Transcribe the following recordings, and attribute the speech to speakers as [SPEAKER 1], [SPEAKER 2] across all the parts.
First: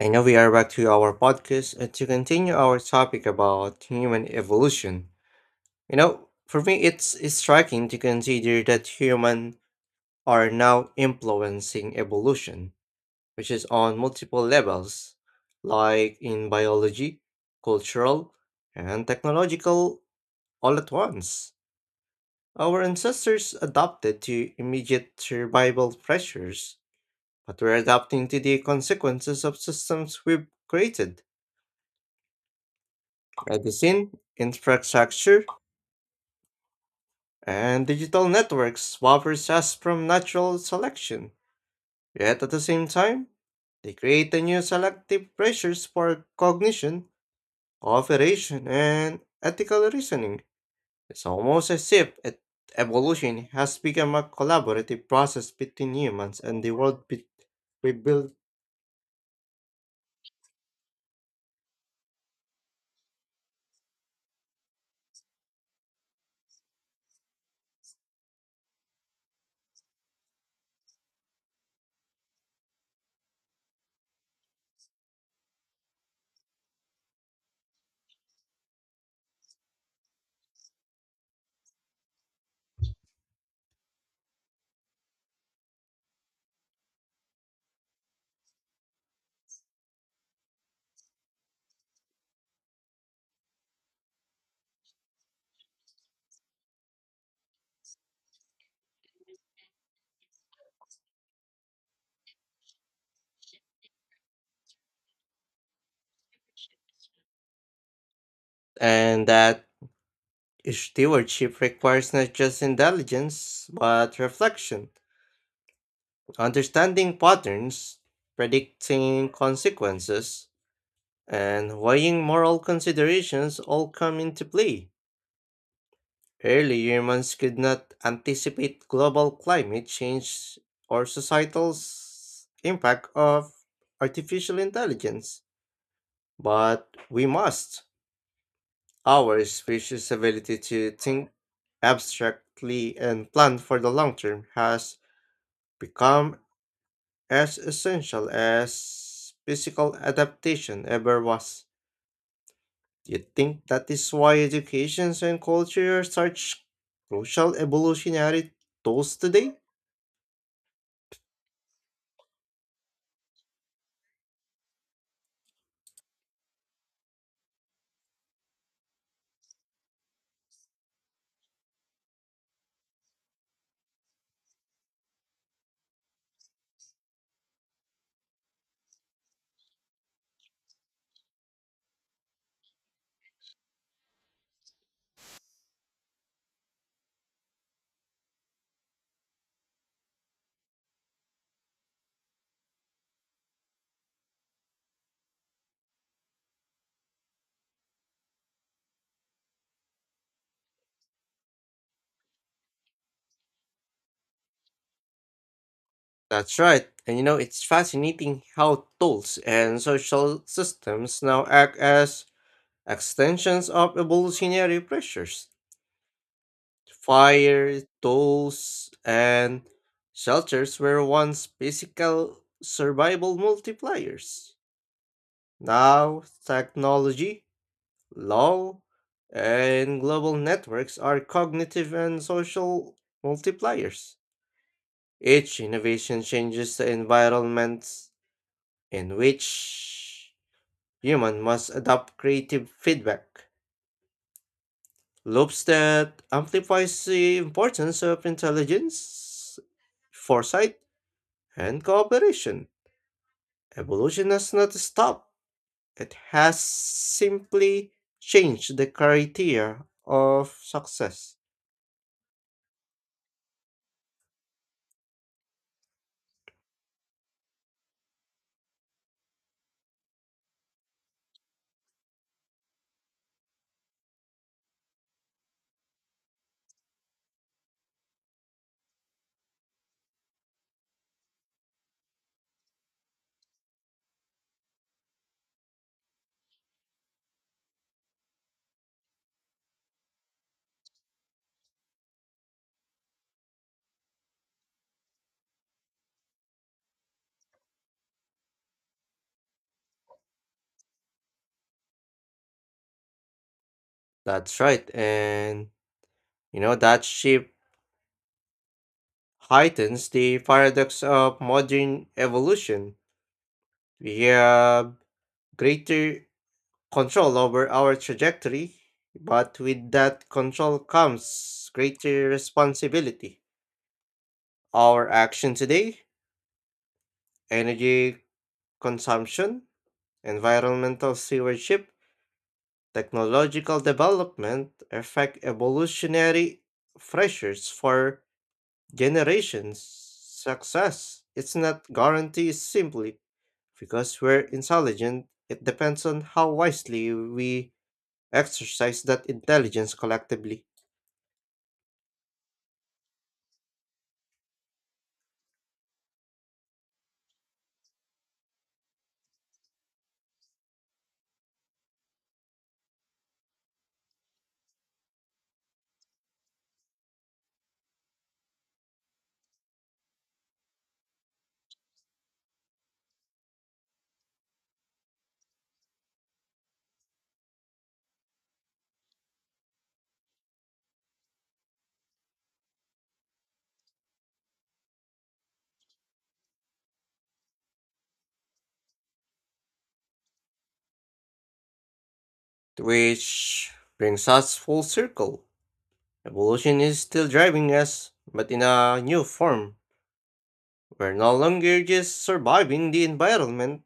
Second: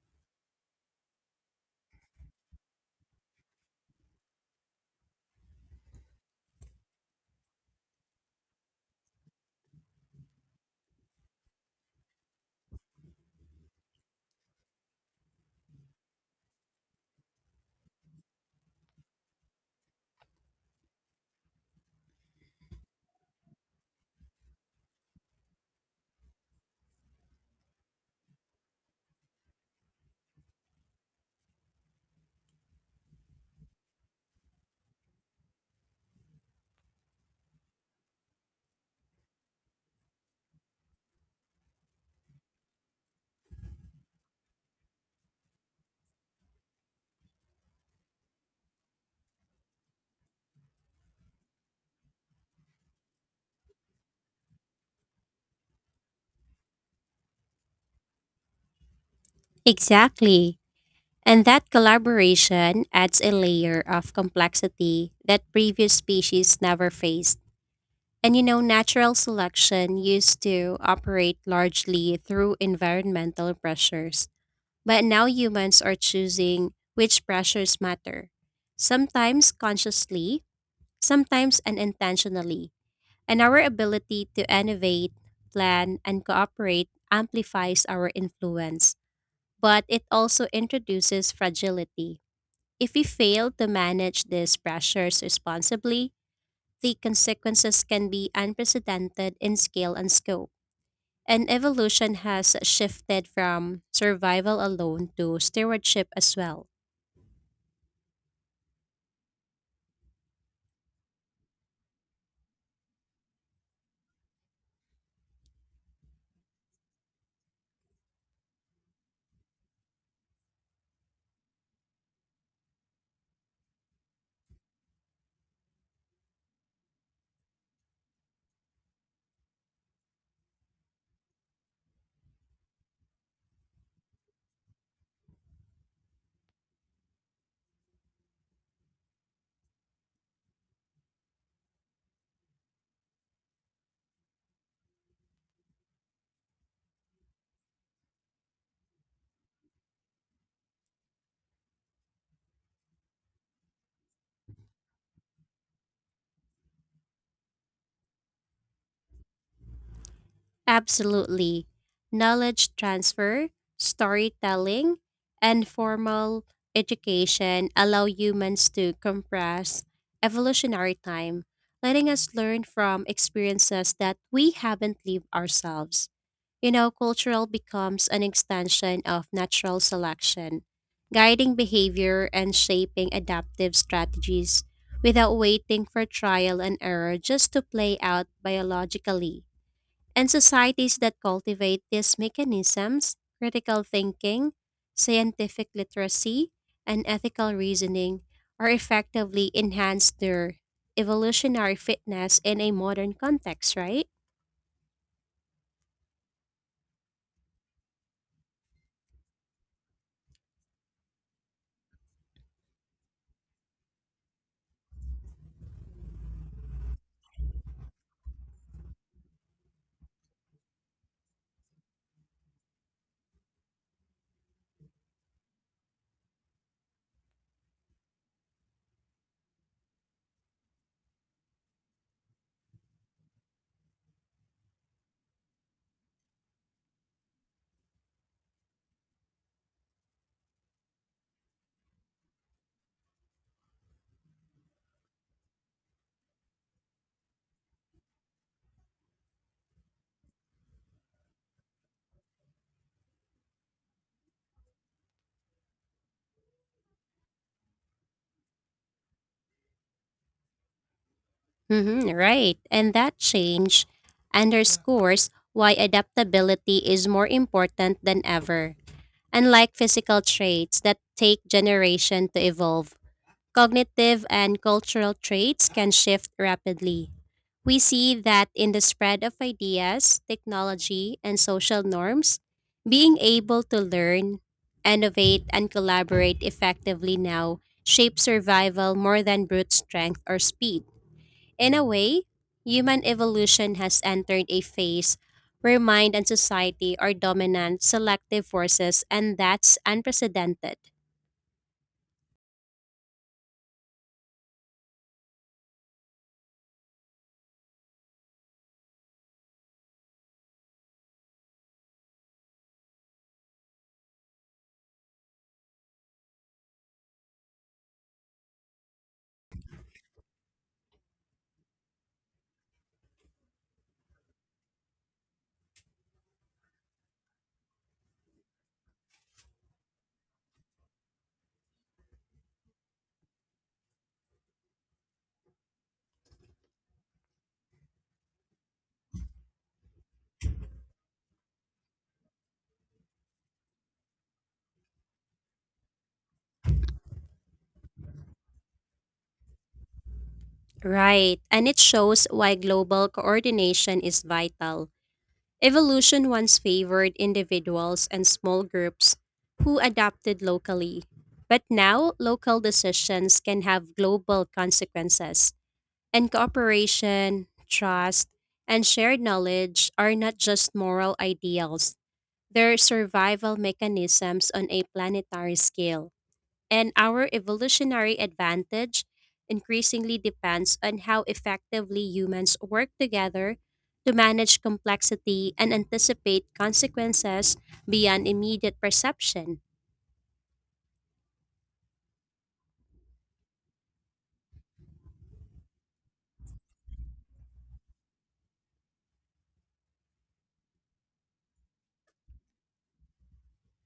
[SPEAKER 1] And now we are back to our podcast and to continue our topic about human evolution. You know, for me, it's striking to consider that humans are now influencing evolution, which is on multiple levels, like in biology, cultural, and technological, all at once. Our ancestors adapted to immediate survival pressures, but we're adapting to the consequences of systems we've created. Medicine, infrastructure, and digital networks suffers us from natural selection. Yet at the same time, they create a new selective pressures for cognition, cooperation, and ethical reasoning. It's almost as if evolution has become a collaborative process between humans and the world we build,
[SPEAKER 2] Exactly. And that collaboration adds a layer of complexity that previous species never faced. And you know, natural selection used to operate largely through environmental pressures, but now humans are choosing which pressures matter, sometimes consciously, sometimes unintentionally. And our ability to innovate, plan, and cooperate amplifies our influence, but it also introduces fragility. If we fail to manage these pressures responsibly, the consequences can be unprecedented in scale and scope. And evolution has shifted from survival alone to stewardship as well.
[SPEAKER 1] and that stewardship requires not just intelligence but reflection. Understanding patterns, predicting consequences, and weighing moral considerations all come into play. Early humans could not anticipate global climate change or societal impact of artificial intelligence, but we must. Our species' ability to think abstractly and plan for the long term has become as essential as physical adaptation ever was. Do you think that is why education and culture are such crucial evolutionary tools today?
[SPEAKER 2] Absolutely. Knowledge transfer, storytelling, and formal education allow humans to compress evolutionary time, letting us learn from experiences that we haven't lived ourselves. You know, cultural becomes an extension of natural selection, guiding behavior and shaping adaptive strategies without waiting for trial and error just to play out biologically. And societies that cultivate these mechanisms, critical thinking, scientific literacy, and ethical reasoning, are effectively enhance their evolutionary fitness in a modern context, right?
[SPEAKER 1] That's right. And you know, it's fascinating how tools and social systems now act as extensions of evolutionary pressures. Fire, tools, and shelters were once physical survival multipliers. Now, technology, law, and global networks are cognitive and social multipliers. Each innovation changes the environments in which human must adopt creative feedback loops that amplifies the importance of intelligence, foresight, and cooperation. Evolution has not stopped. It has simply changed the criteria of success.
[SPEAKER 2] Hmm, right. And that change underscores why adaptability is more important than ever. Unlike physical traits that take generation to evolve, cognitive and cultural traits can shift rapidly. We see that in the spread of ideas, technology, and social norms, being able to learn, innovate, and collaborate effectively now shapes survival more than brute strength or speed. In a way, human evolution has entered a phase where mind and society are dominant selective forces, and that's unprecedented.
[SPEAKER 1] That's right, and you know that shift heightens the paradox of modern evolution. We have greater control over our trajectory, but with that control comes greater responsibility. Our action today, energy consumption, environmental stewardship, technological development affect evolutionary pressures for generations. Success it's not guaranteed simply because we're intelligent. It depends on how wisely we exercise that intelligence collectively.
[SPEAKER 2] Right, and it shows why global coordination is vital. Evolution once favored individuals and small groups who adapted locally, but now local decisions can have global consequences, and cooperation, trust, and shared knowledge are not just moral ideals, they're survival mechanisms on a planetary scale, and our evolutionary advantage increasingly depends on how effectively humans work together to manage complexity and anticipate consequences beyond immediate perception.
[SPEAKER 1] Which brings us full circle. Evolution is still driving us, but in a new form. We're no longer just surviving the environment,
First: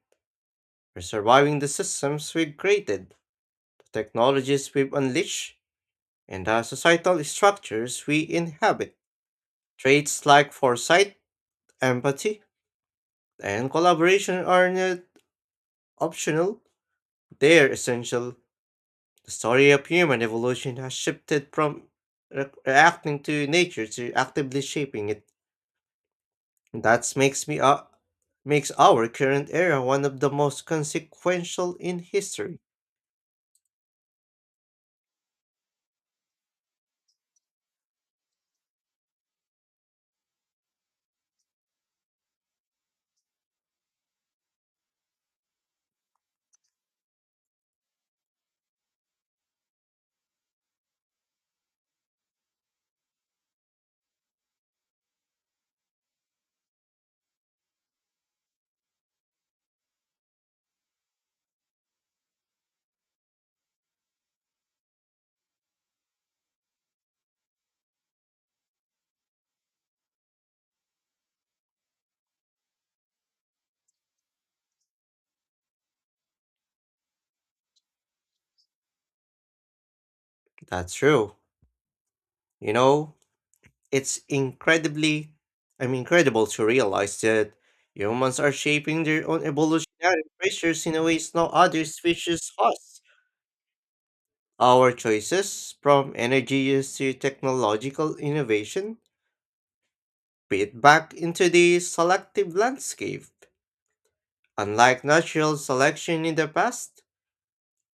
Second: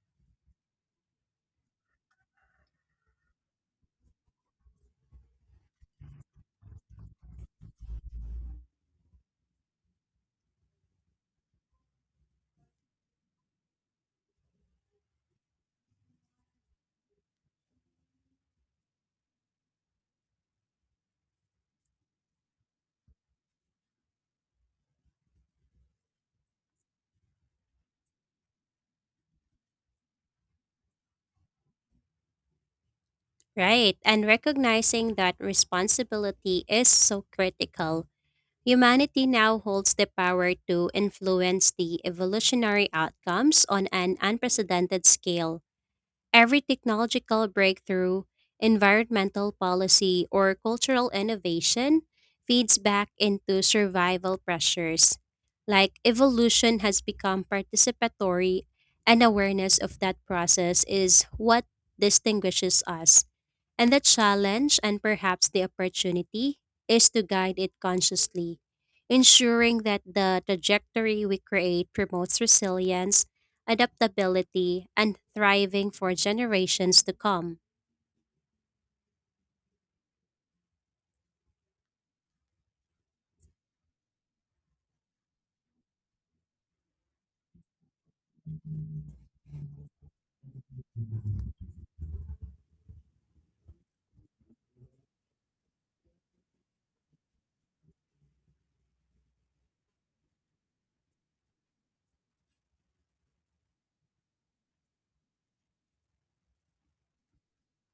[SPEAKER 1] we're surviving the systems we've created. Technologies we've unleashed, and the societal structures we inhabit. Traits like foresight, empathy, and collaboration are not optional, they're essential. The story of human evolution has shifted from reacting to nature to actively shaping it. That makes me, makes our current era one of the most consequential in history.
[SPEAKER 2] Right, and recognizing that responsibility is so critical, humanity now holds the power to influence the evolutionary outcomes on an unprecedented scale. Every technological breakthrough, environmental policy, or cultural innovation feeds back into survival pressures. Like evolution has become participatory, and awareness of that process is what distinguishes us. And the challenge, and perhaps the opportunity, is to guide it consciously, ensuring that the trajectory we create promotes resilience, adaptability, and thriving for generations to come.
[SPEAKER 1] That's true. You know, it's incredible to realize that humans are shaping their own evolutionary pressures in a ways no other species has. Our choices, from energy use to technological innovation, feed back into the selective landscape. Unlike natural selection in the past,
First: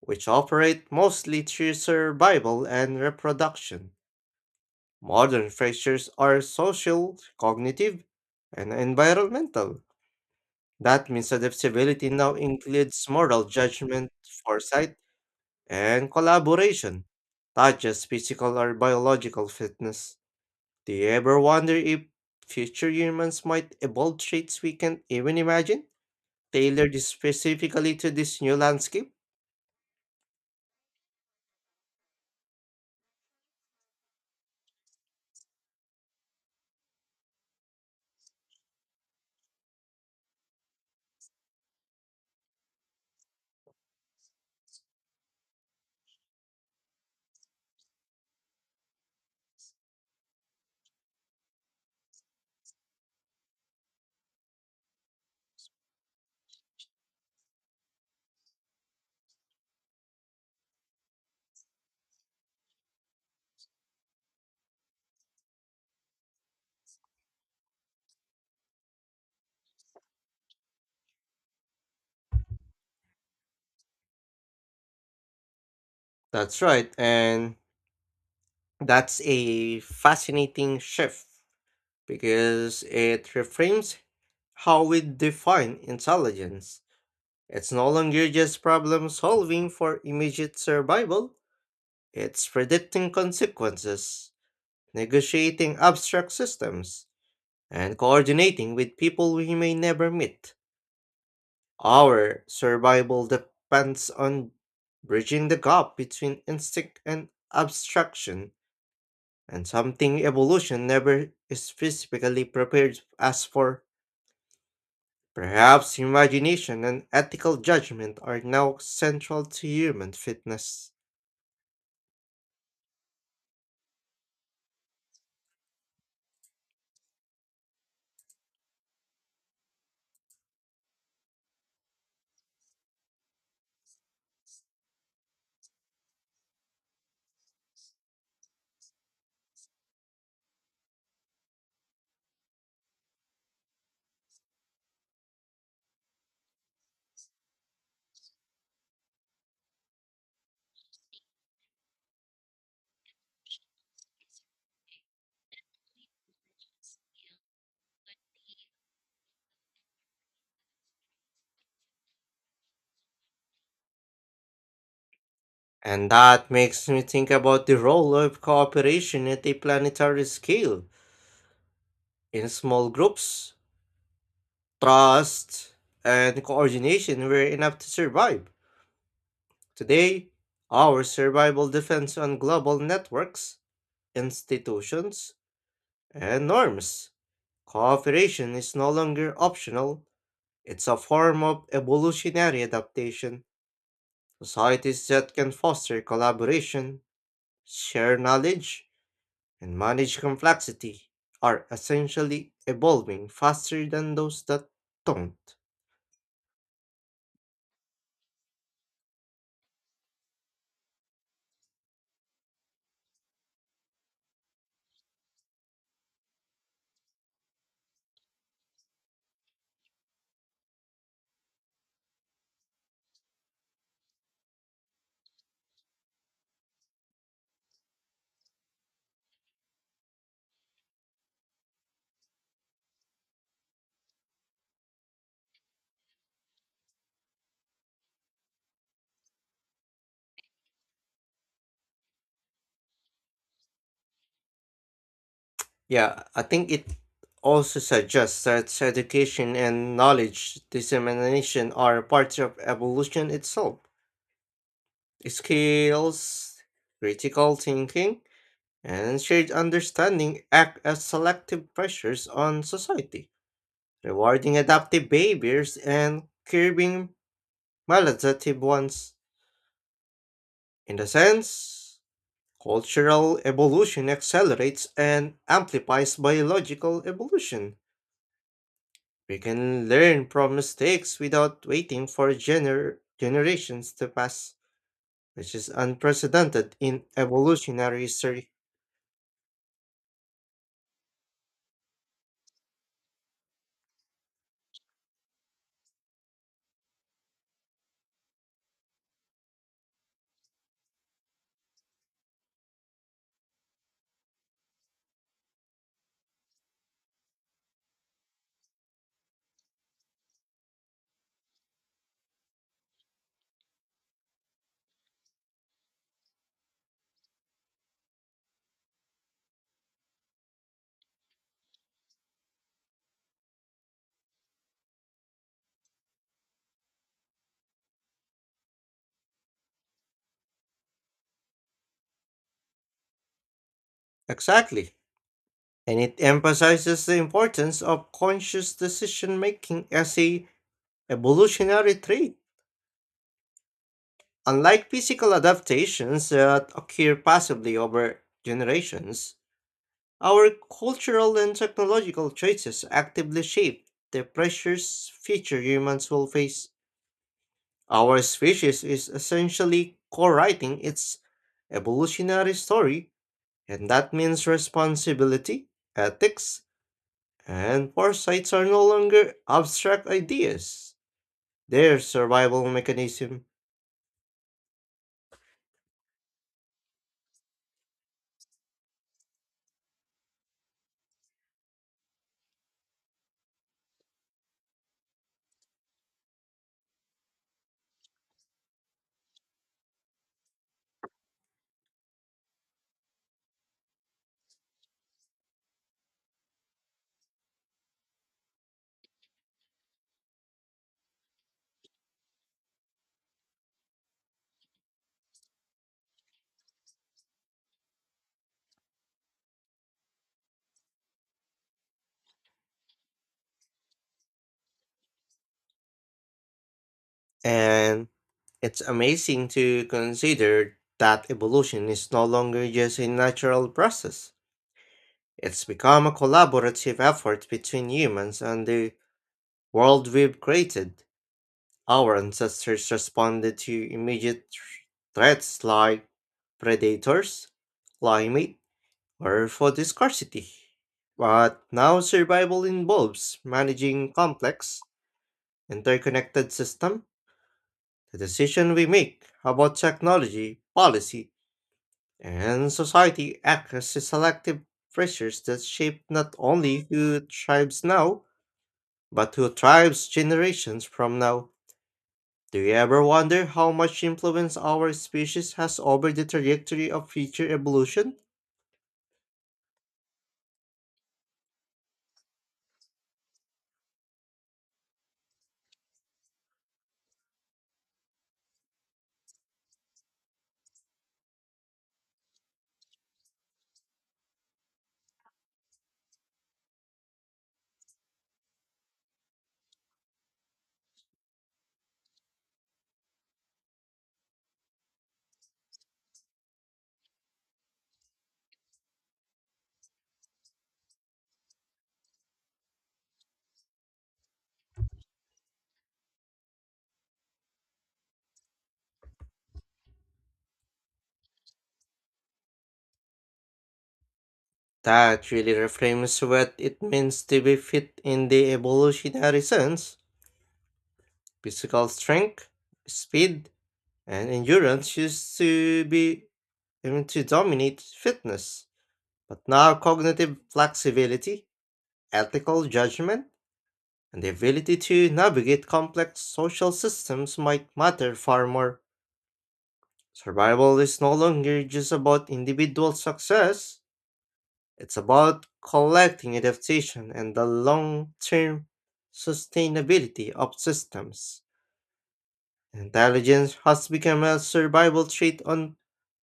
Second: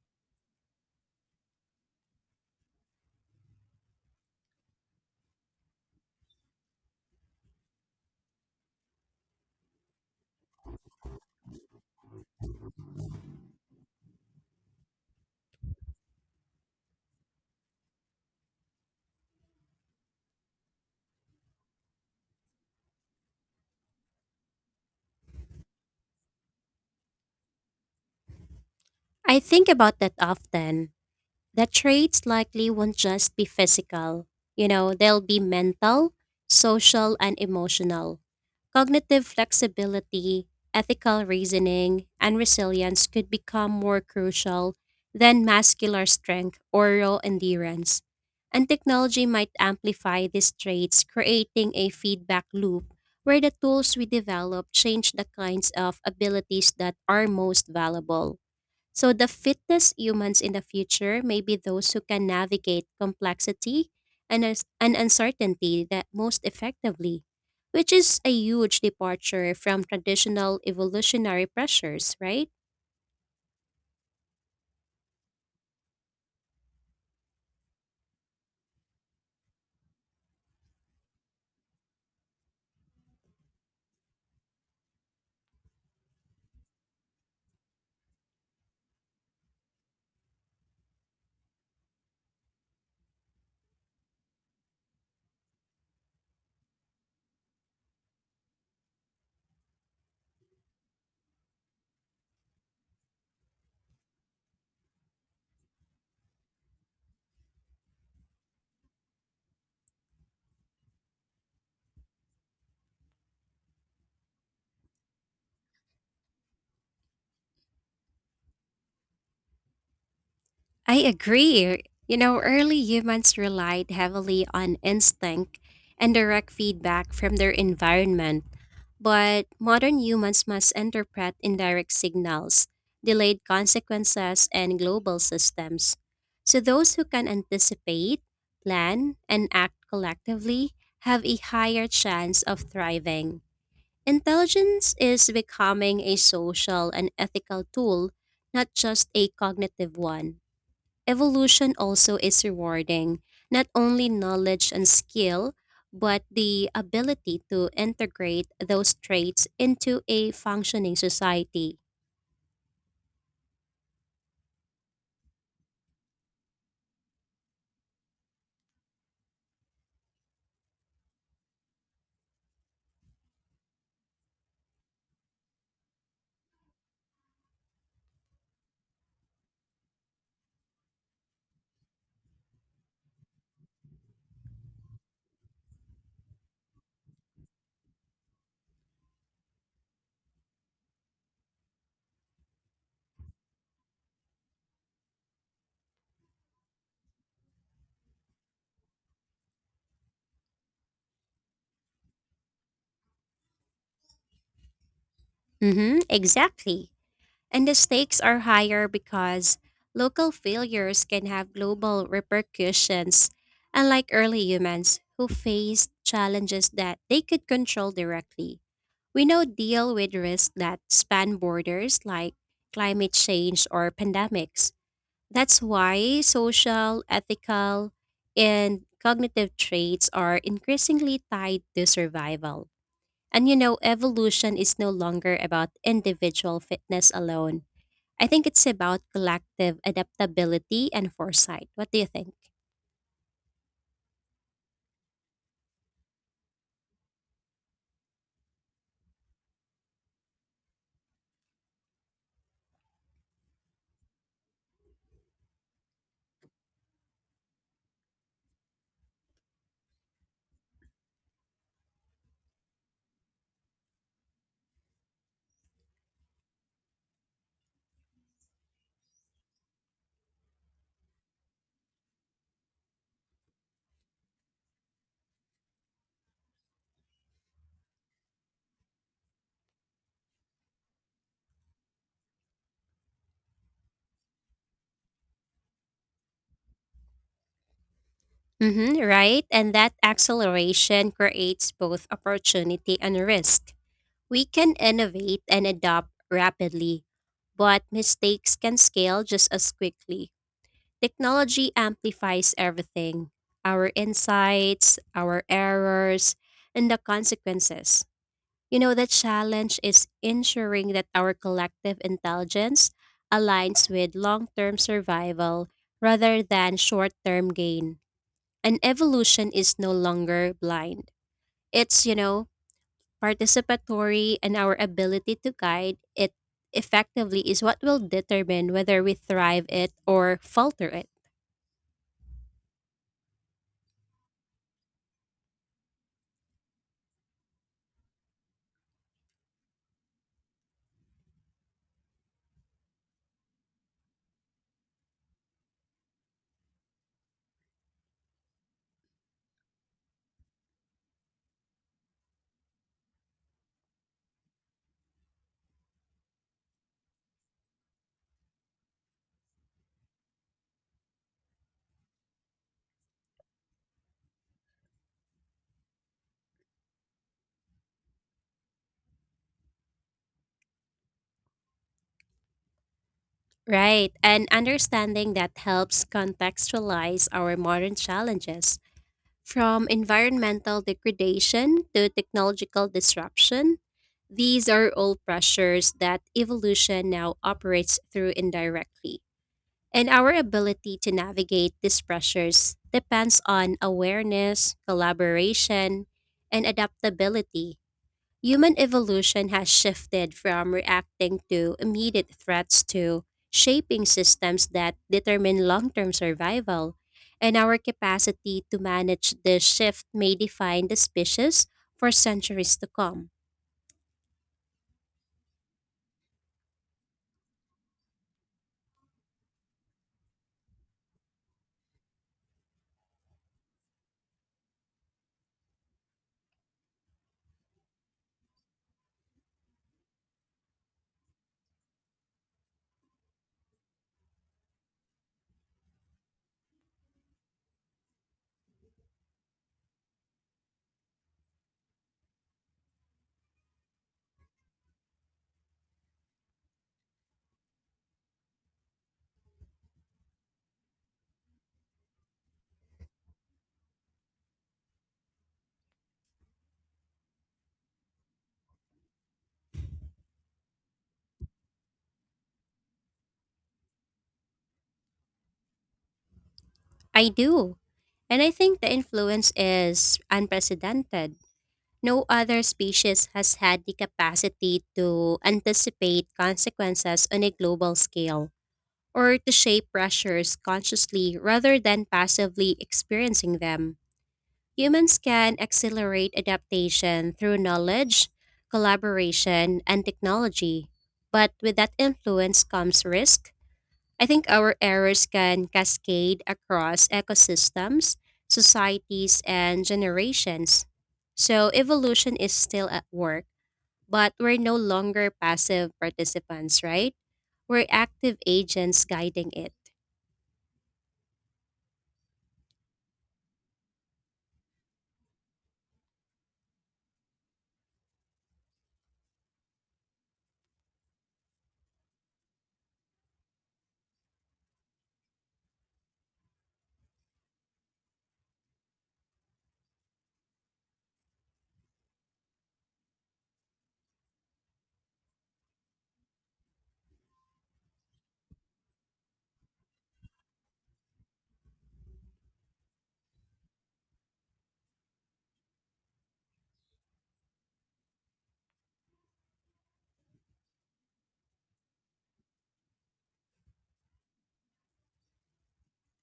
[SPEAKER 1] which operate mostly through survival and reproduction, modern pressures are social, cognitive, and environmental. That means adaptability now includes moral judgment, foresight, and collaboration, not just physical or biological fitness. Do you ever wonder if future humans might evolve traits we can't even imagine, tailored specifically to this new landscape?
[SPEAKER 2] I think about that often. The traits likely won't just be physical. You know, they'll be mental, social, and emotional. Cognitive flexibility, ethical reasoning, and resilience could become more crucial than muscular strength or raw endurance. And technology might amplify these traits, creating a feedback loop where the tools we develop change the kinds of abilities that are most valuable. So the fittest humans in the future may be those who can navigate complexity and uncertainty that most effectively, which is a huge departure from traditional evolutionary pressures, right?
[SPEAKER 1] That's right, and that's a fascinating shift because it reframes how we define intelligence. It's no longer just problem solving for immediate survival, it's predicting consequences, negotiating abstract systems, and coordinating with people we may never meet. Our survival depends on bridging the gap between instinct and abstraction, and something evolution never is physically prepared us for. Perhaps imagination and ethical judgment are now central to human fitness.
[SPEAKER 2] I agree. You know, early humans relied heavily on instinct and direct feedback from their environment. But modern humans must interpret indirect signals, delayed consequences, and global systems. So those who can anticipate, plan, and act collectively have a higher chance of thriving. Intelligence is becoming a social and ethical tool, not just a cognitive one. Evolution also is rewarding, not only knowledge and skill, but the ability to integrate those traits into a functioning society.
[SPEAKER 1] And that makes me think about the role of cooperation at a planetary scale in small groups. Trust and coordination were enough to survive. Today, our survival depends on global networks, institutions, and norms. Cooperation is no longer optional, it's a form of evolutionary adaptation. Societies that can foster collaboration, share knowledge, and manage complexity are essentially evolving faster than those that don't.
[SPEAKER 2] Mm-hmm, exactly. And the stakes are higher because local failures can have global repercussions, unlike early humans who faced challenges that they could control directly. We now deal with risks that span borders like climate change or pandemics. That's why social, ethical, and cognitive traits are increasingly tied to survival. And you know, evolution is no longer about individual fitness alone. I think it's about collective adaptability and foresight. What do you think?
[SPEAKER 1] Yeah, I think it also suggests that education and knowledge dissemination are parts of evolution itself. Skills, critical thinking, and shared understanding act as selective pressures on society, rewarding adaptive behaviors and curbing maladaptive ones. In the sense, cultural evolution accelerates and amplifies biological evolution. We can learn from mistakes without waiting for generations to pass, which is unprecedented in evolutionary history.
[SPEAKER 2] Mm-hmm, right? And that acceleration creates both opportunity and risk. We can innovate and adopt rapidly, but mistakes can scale just as quickly. Technology amplifies everything, our insights, our errors, and the consequences. You know, the challenge is ensuring that our collective intelligence aligns with long term survival rather than short term gain. And evolution is no longer blind. It's, you know, participatory, and our ability to guide it effectively is what will determine whether we thrive it or falter it.
[SPEAKER 1] Exactly. And it emphasizes the importance of conscious decision making as a evolutionary trait. Unlike physical adaptations that occur passively over generations, our cultural and technological choices actively shape the pressures future humans will face. Our species is essentially co writing its evolutionary story, and that means responsibility, ethics, and foresights are no longer abstract ideas. They're survival mechanism.
[SPEAKER 2] Right, and understanding that helps contextualize our modern challenges from environmental degradation to technological disruption. These are all pressures that evolution now operates through indirectly. And our ability to navigate these pressures depends on awareness, collaboration, and adaptability. Human evolution has shifted from reacting to immediate threats to shaping systems that determine long term survival. And our capacity to manage this shift may define the species for centuries to come.
[SPEAKER 1] And it's amazing to consider that evolution is no longer just a natural process. It's become a collaborative effort between humans and the world we've created. Our ancestors responded to immediate threats like predators, climate, or food scarcity. But now survival involves managing complex, interconnected system. The decision we make about technology, policy, and society act as selective pressures that shape not only who thrives now, but who thrives generations from now? Do you ever wonder how much influence our species has over the trajectory of
[SPEAKER 2] I
[SPEAKER 1] future
[SPEAKER 2] do.
[SPEAKER 1] evolution?
[SPEAKER 2] And I think the influence is unprecedented. No other species has had the capacity to anticipate consequences on a global scale, or to shape pressures consciously rather than passively experiencing them. Humans can accelerate adaptation through knowledge, collaboration, and technology. But with that influence comes risk. I think our errors can cascade across ecosystems, societies, and generations. So evolution is still at work, but we're no longer passive participants, right? We're active agents guiding it.
[SPEAKER 1] That really reframes what it means to be fit in the evolutionary sense. Physical strength, speed, and endurance used to be I mean, to dominate fitness, but now cognitive flexibility, ethical judgment, and the ability to navigate complex social systems might matter far more. Survival is no longer just about individual success, it's about collecting adaptation and the long term sustainability of systems. Intelligence has become a survival trait on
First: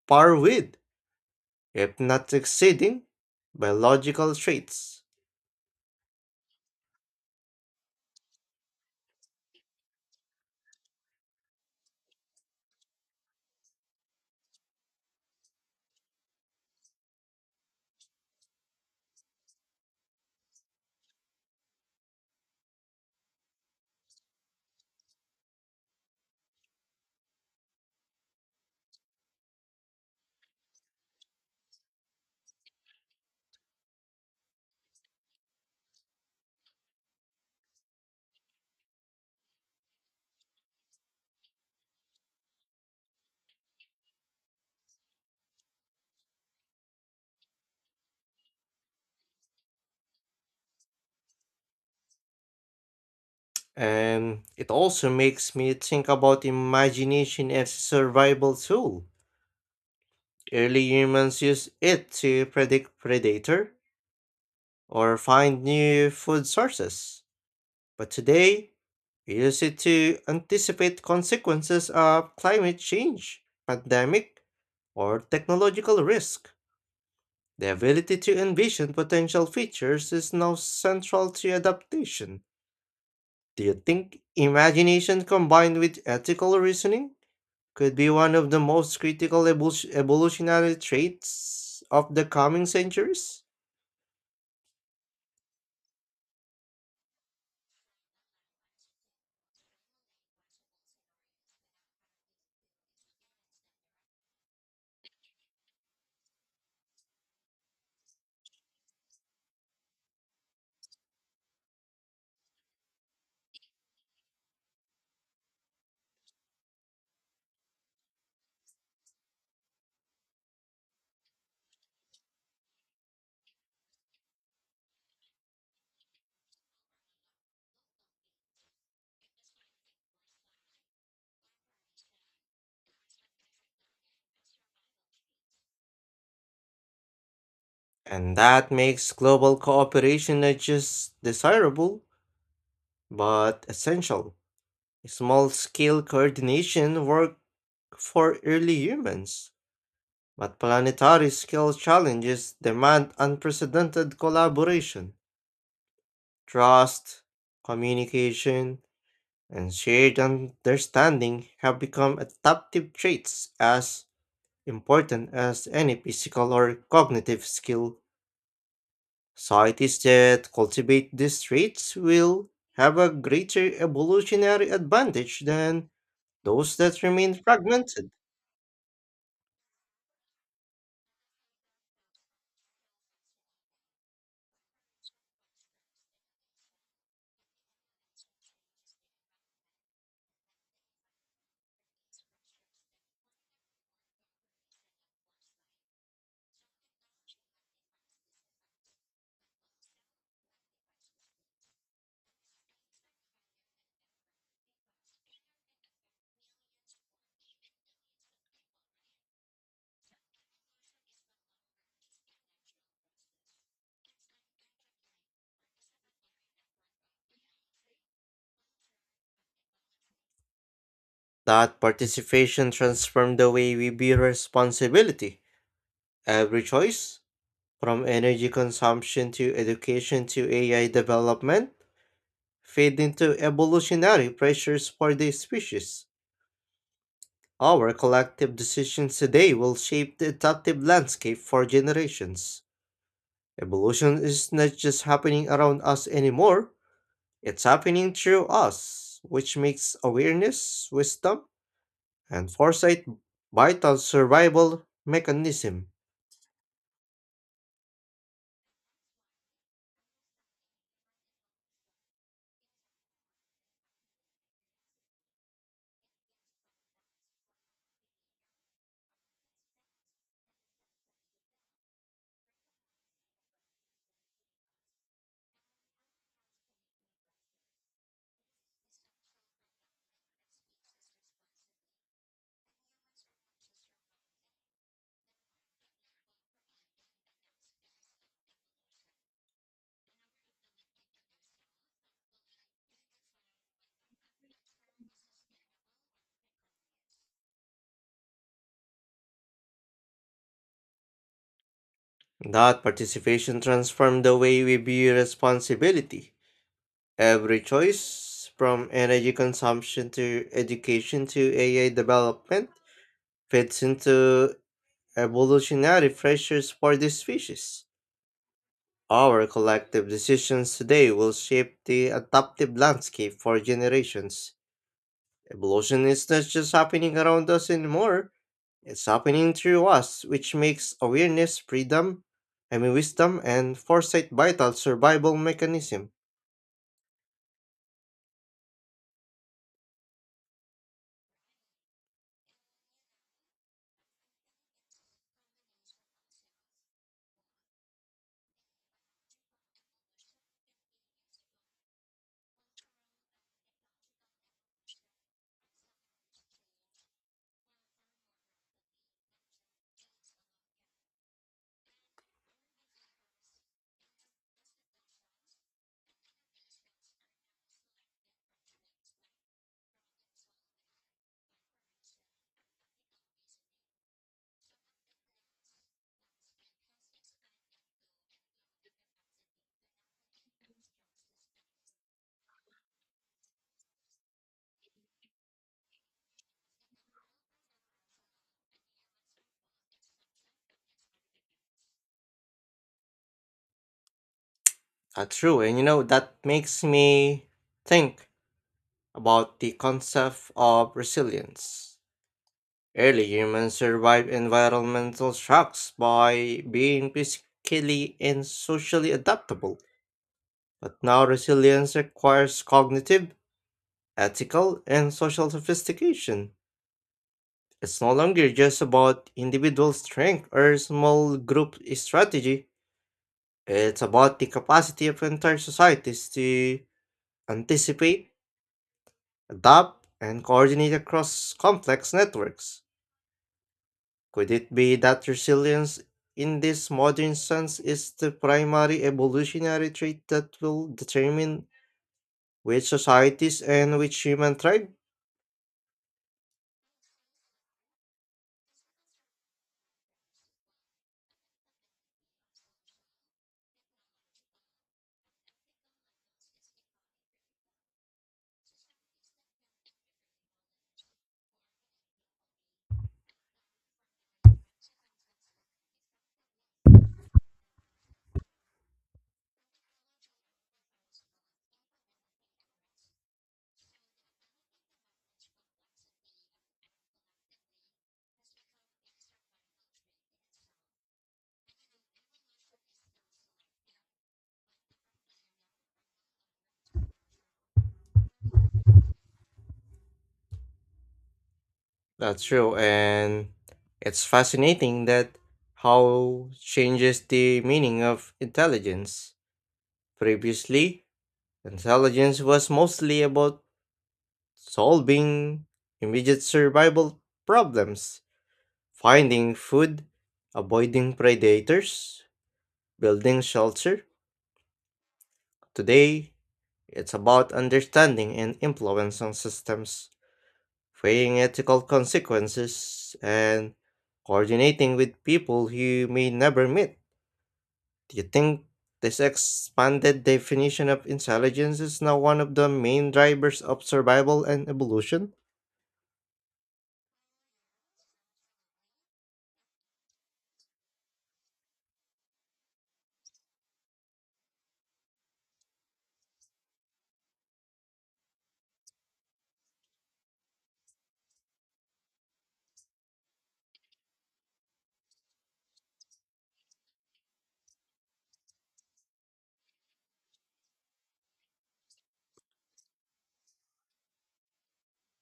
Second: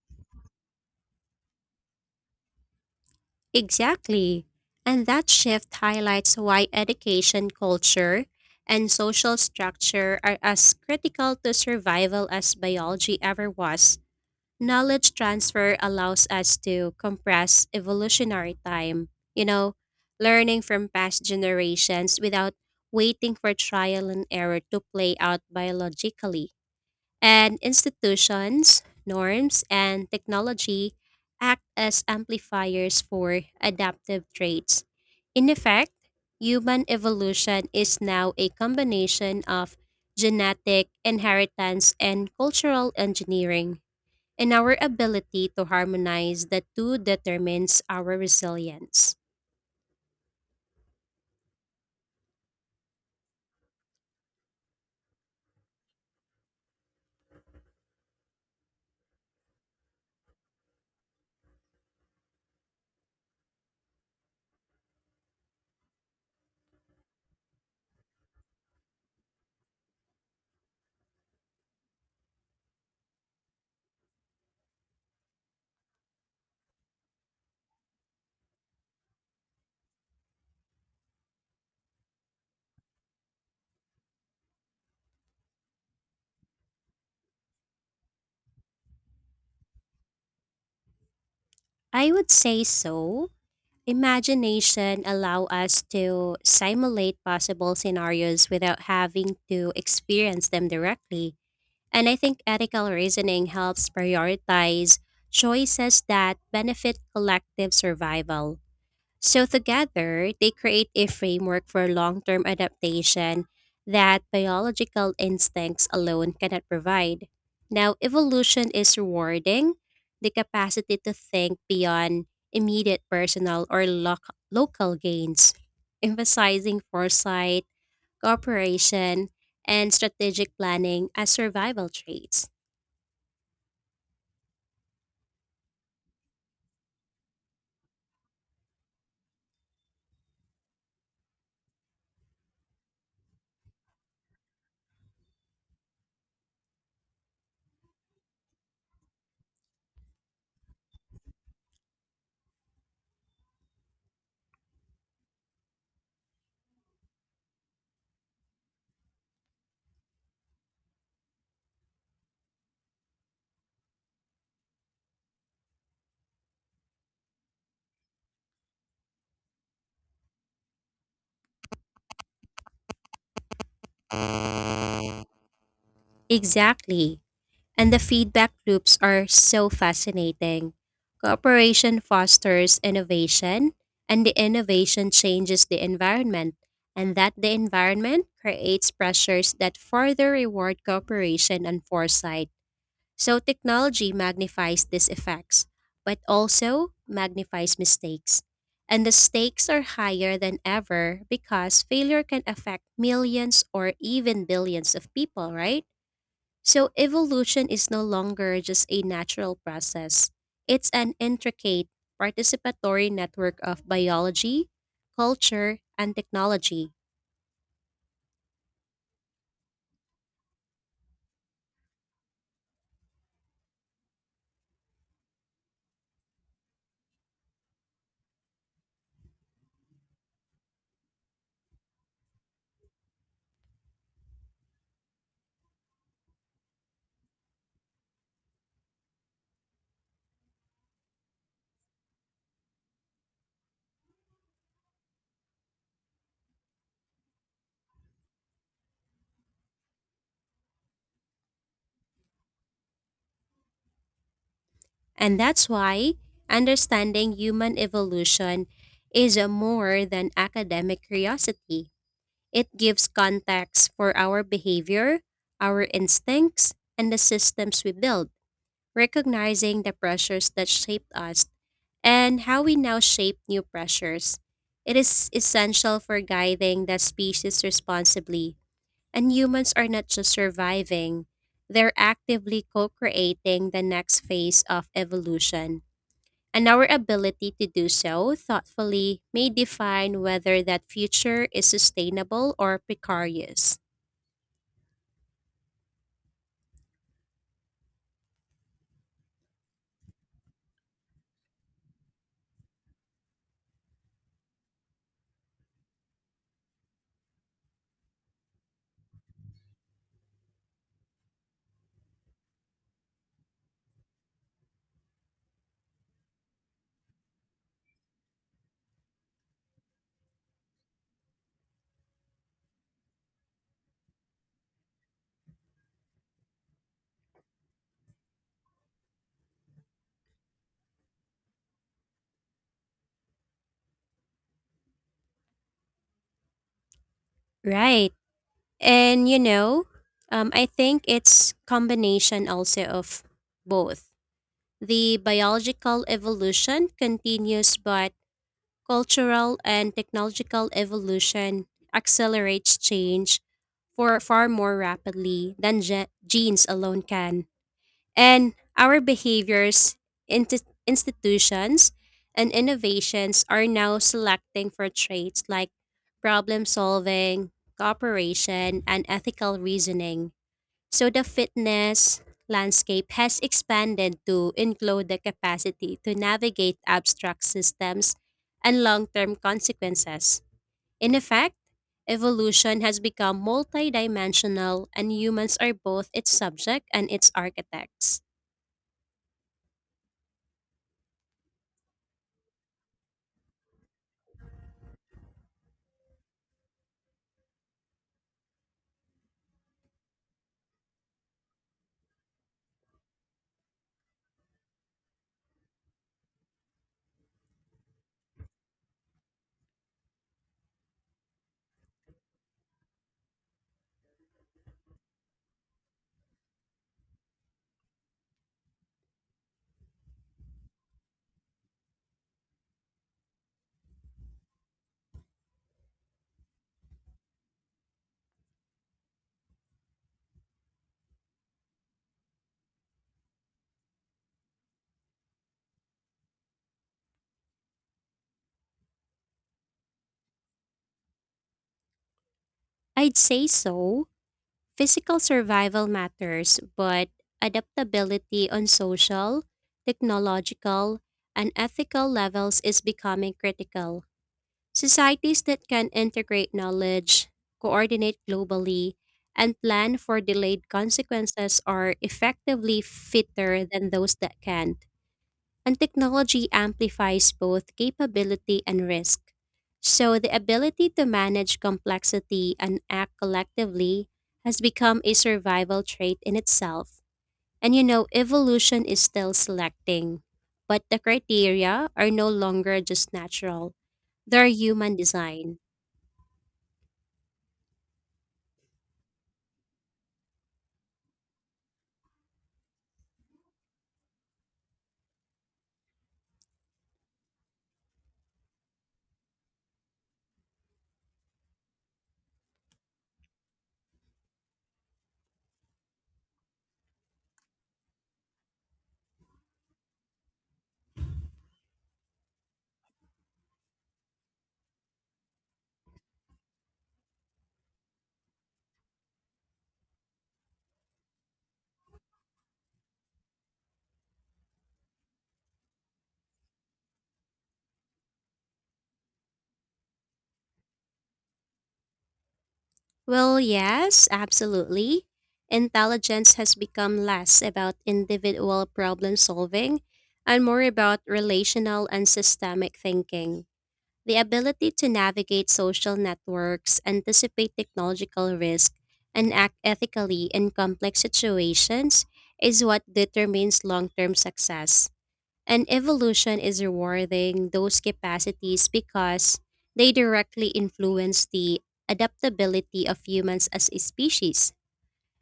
[SPEAKER 1] par with, if not exceeding, biological
[SPEAKER 2] Exactly.
[SPEAKER 1] traits.
[SPEAKER 2] And that shift highlights why education, culture, and social structure are as critical to survival as biology ever was. Knowledge transfer allows us to compress evolutionary time, you know, learning from past generations without waiting for trial and error to play out biologically, and institutions, norms, and technology act as amplifiers for adaptive traits. In effect, human evolution is now a combination of genetic inheritance and cultural engineering, and our ability to harmonize the two determines our resilience.
[SPEAKER 1] And it also makes me think about imagination as a survival tool. Early humans used it to predict predator or find new food sources. But today, we use it to anticipate consequences of climate change, pandemic, or technological risk. The ability to envision potential features is now central to adaptation. Do you think imagination combined with ethical reasoning could be one of the most critical evolutionary traits
[SPEAKER 2] I
[SPEAKER 1] of the
[SPEAKER 2] would say
[SPEAKER 1] coming
[SPEAKER 2] so.
[SPEAKER 1] centuries?
[SPEAKER 2] Imagination allow us to simulate possible scenarios without having to experience them directly. And I think ethical reasoning helps prioritize choices that benefit collective survival. So, together, they create a framework for long term adaptation that biological instincts alone cannot provide. Now, evolution is rewarding the capacity to think beyond immediate personal or local gains, emphasizing foresight, cooperation, and strategic planning as survival traits.
[SPEAKER 1] And that makes global cooperation not just desirable, but essential. Small scale coordination work for early humans, but planetary scale challenges demand unprecedented collaboration, trust, communication, and shared understanding have become adaptive traits as important as any physical or cognitive skill. Societies that cultivate these traits will have a greater evolutionary advantage than those that
[SPEAKER 2] Exactly.
[SPEAKER 1] remain
[SPEAKER 2] And the
[SPEAKER 1] fragmented.
[SPEAKER 2] feedback loops are so fascinating. Cooperation fosters innovation, and the innovation changes the environment, and that the environment creates pressures that further reward cooperation and foresight. So technology magnifies these effects, but also magnifies mistakes. And the stakes are higher than ever because failure can affect millions or even billions of people, right? So evolution is no longer just a natural process. It's an intricate, participatory network of biology, culture, and technology.
[SPEAKER 1] That participation transforms the way we view responsibility. Every choice, from energy consumption to education to AI development, feed into evolutionary pressures for the species. Our collective decisions today will shape the adaptive landscape for generations. Evolution is not just happening around us anymore, it's happening through us, which makes awareness, wisdom, and foresight vital survival
[SPEAKER 2] And that's
[SPEAKER 1] mechanism.
[SPEAKER 2] why understanding human evolution is a more than academic curiosity. It gives context for our behavior, our instincts, and the systems we build, recognizing the pressures that shaped us and how we now shape new pressures. It is essential for guiding the species responsibly, and humans are not just surviving, they're actively co creating the next phase of evolution. And our ability to do so thoughtfully may define whether that future is sustainable or precarious.
[SPEAKER 1] That participation transforms the way we view responsibility. Every choice, from energy consumption to education to AI development, fits into evolutionary pressures for this species. Our collective decisions today will shape the adaptive landscape for generations. Evolution is not just happening around us anymore, it's happening through us, which makes awareness, freedom, I mean wisdom and foresight vital survival mechanism.
[SPEAKER 2] Right. And you know, I think it's combination also of both. The biological evolution continues, but cultural and technological evolution accelerates change for far more rapidly than genes alone can. And our behaviors, institutions, and innovations are now selecting for traits like problem solving, cooperation, and ethical reasoning. So the fitness landscape has expanded to include the capacity to navigate abstract systems and long term consequences. In effect, evolution has become multidimensional, and humans are both its subject and its architects.
[SPEAKER 1] True, and you know that makes me think about the concept of resilience. Early humans survived environmental shocks by being physically and socially adaptable. But now resilience requires cognitive, ethical, and social sophistication. It's no longer just about individual strength or small group strategy. It's about the capacity of entire societies to anticipate, adapt, and coordinate across complex networks. Could it be that resilience in this modern sense is the primary evolutionary trait that will determine which
[SPEAKER 2] I'd say
[SPEAKER 1] societies and
[SPEAKER 2] so.
[SPEAKER 1] which human thrive?
[SPEAKER 2] Physical survival matters, but adaptability on social, technological, and ethical levels is becoming critical. Societies that can integrate knowledge, coordinate globally, and plan for delayed consequences are effectively fitter than those that can't. And technology amplifies both capability and risk. So, the ability to manage complexity and act collectively has become a survival trait in itself. And you know, evolution is still selecting, but the criteria are no longer just natural, they're human design.
[SPEAKER 1] That's true, and it's fascinating that how changes the meaning of intelligence. Previously, intelligence was mostly about solving immediate survival problems, finding food, avoiding predators, building shelter. Today, it's about understanding and influence on systems. Weighing ethical consequences, and coordinating with people you may never meet. Do you think this expanded definition of intelligence is now one of the main
[SPEAKER 2] Well,
[SPEAKER 1] drivers of
[SPEAKER 2] yes,
[SPEAKER 1] survival and
[SPEAKER 2] absolutely.
[SPEAKER 1] evolution?
[SPEAKER 2] Intelligence has become less about individual problem solving and more about relational and systemic thinking. The ability to navigate social networks, anticipate technological risk, and act ethically in complex situations is what determines long term success. And evolution is rewarding those capacities because they directly influence the adaptability of humans as a species.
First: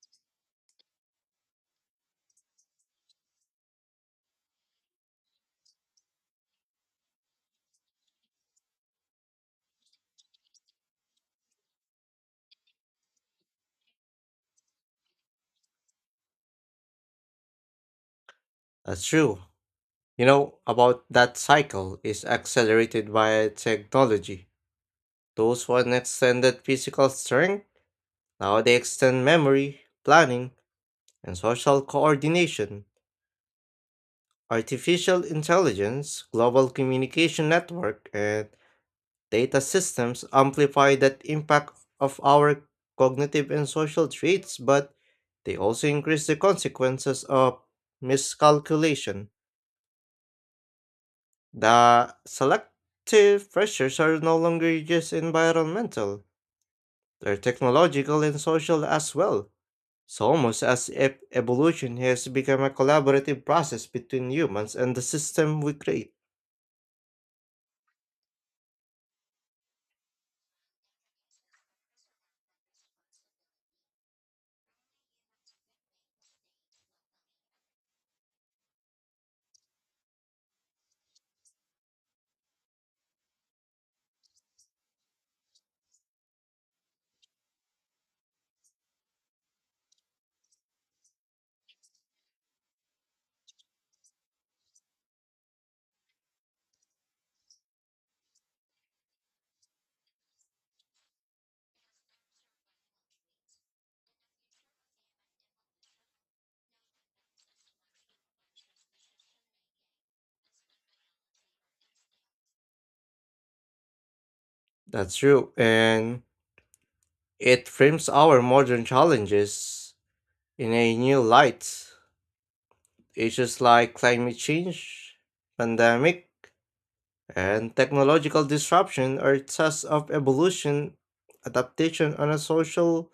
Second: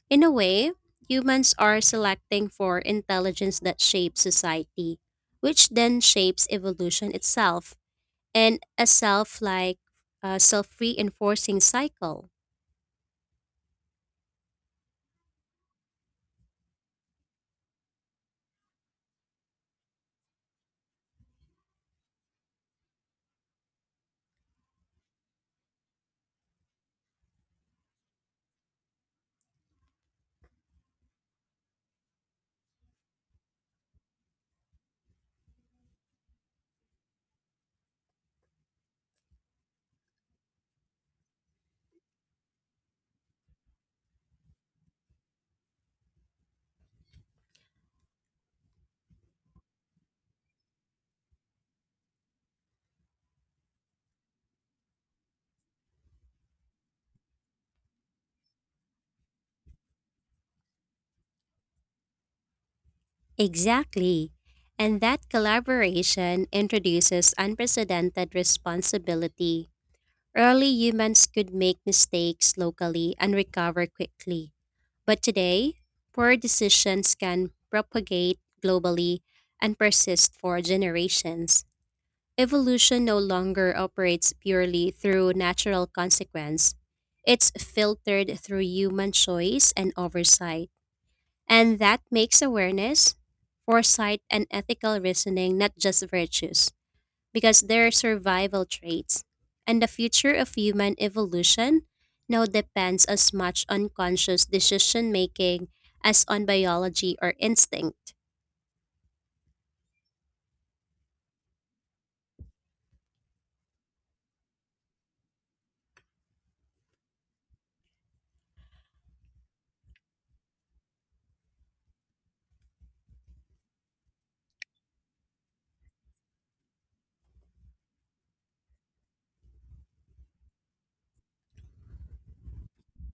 [SPEAKER 2] In a way, humans are selecting for intelligence that shapes society, which then shapes evolution itself, and a self reinforcing cycle.
[SPEAKER 1] That's true. You know, about that cycle is accelerated by technology. Those who had extended physical strength now they extend memory, planning, and social coordination. Artificial intelligence, global communication network, and data systems amplify that impact of our cognitive and social traits, but they also increase the consequences of miscalculation. The selective pressures are no longer just environmental, they're technological and social as well. It's almost as if evolution has become a collaborative process between
[SPEAKER 2] Exactly.
[SPEAKER 1] humans and the
[SPEAKER 2] And that
[SPEAKER 1] system we create.
[SPEAKER 2] collaboration introduces unprecedented responsibility. Early humans could make mistakes locally and recover quickly, but today, poor decisions can propagate globally and persist for generations. Evolution no longer operates purely through natural consequence. It's filtered through human choice and oversight, and that makes awareness, foresight, and ethical reasoning not just virtues because their survival traits, and the future of human evolution now depends as much on conscious decision making as on biology or instinct.
[SPEAKER 1] That's true. And it frames our modern challenges in a new light. Issues like climate change, pandemic, and technological disruption are tests of evolution adaptation on a social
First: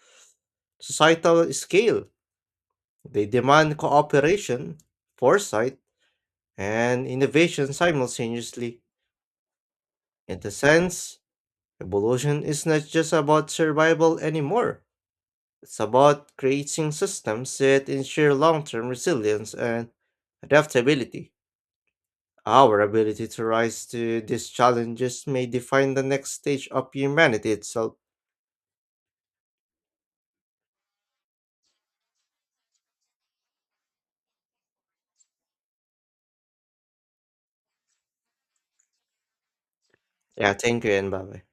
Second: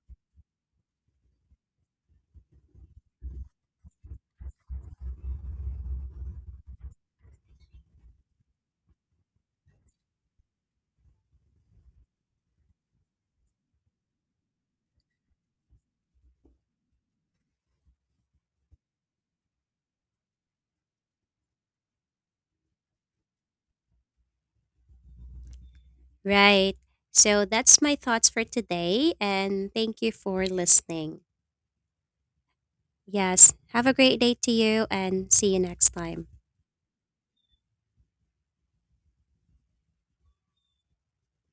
[SPEAKER 1] societal scale. They demand cooperation, foresight, and innovation simultaneously. In the sense, evolution is not just about survival anymore. It's about creating systems that ensure long term resilience and adaptability. Our ability to rise to these challenges may define the next stage
[SPEAKER 2] Right.
[SPEAKER 1] of
[SPEAKER 2] So
[SPEAKER 1] humanity
[SPEAKER 2] that's
[SPEAKER 1] itself.
[SPEAKER 2] my thoughts for today, and thank you for listening. Yes, have a great day to you, and see you next time.
[SPEAKER 1] Yeah, thank you and bye bye.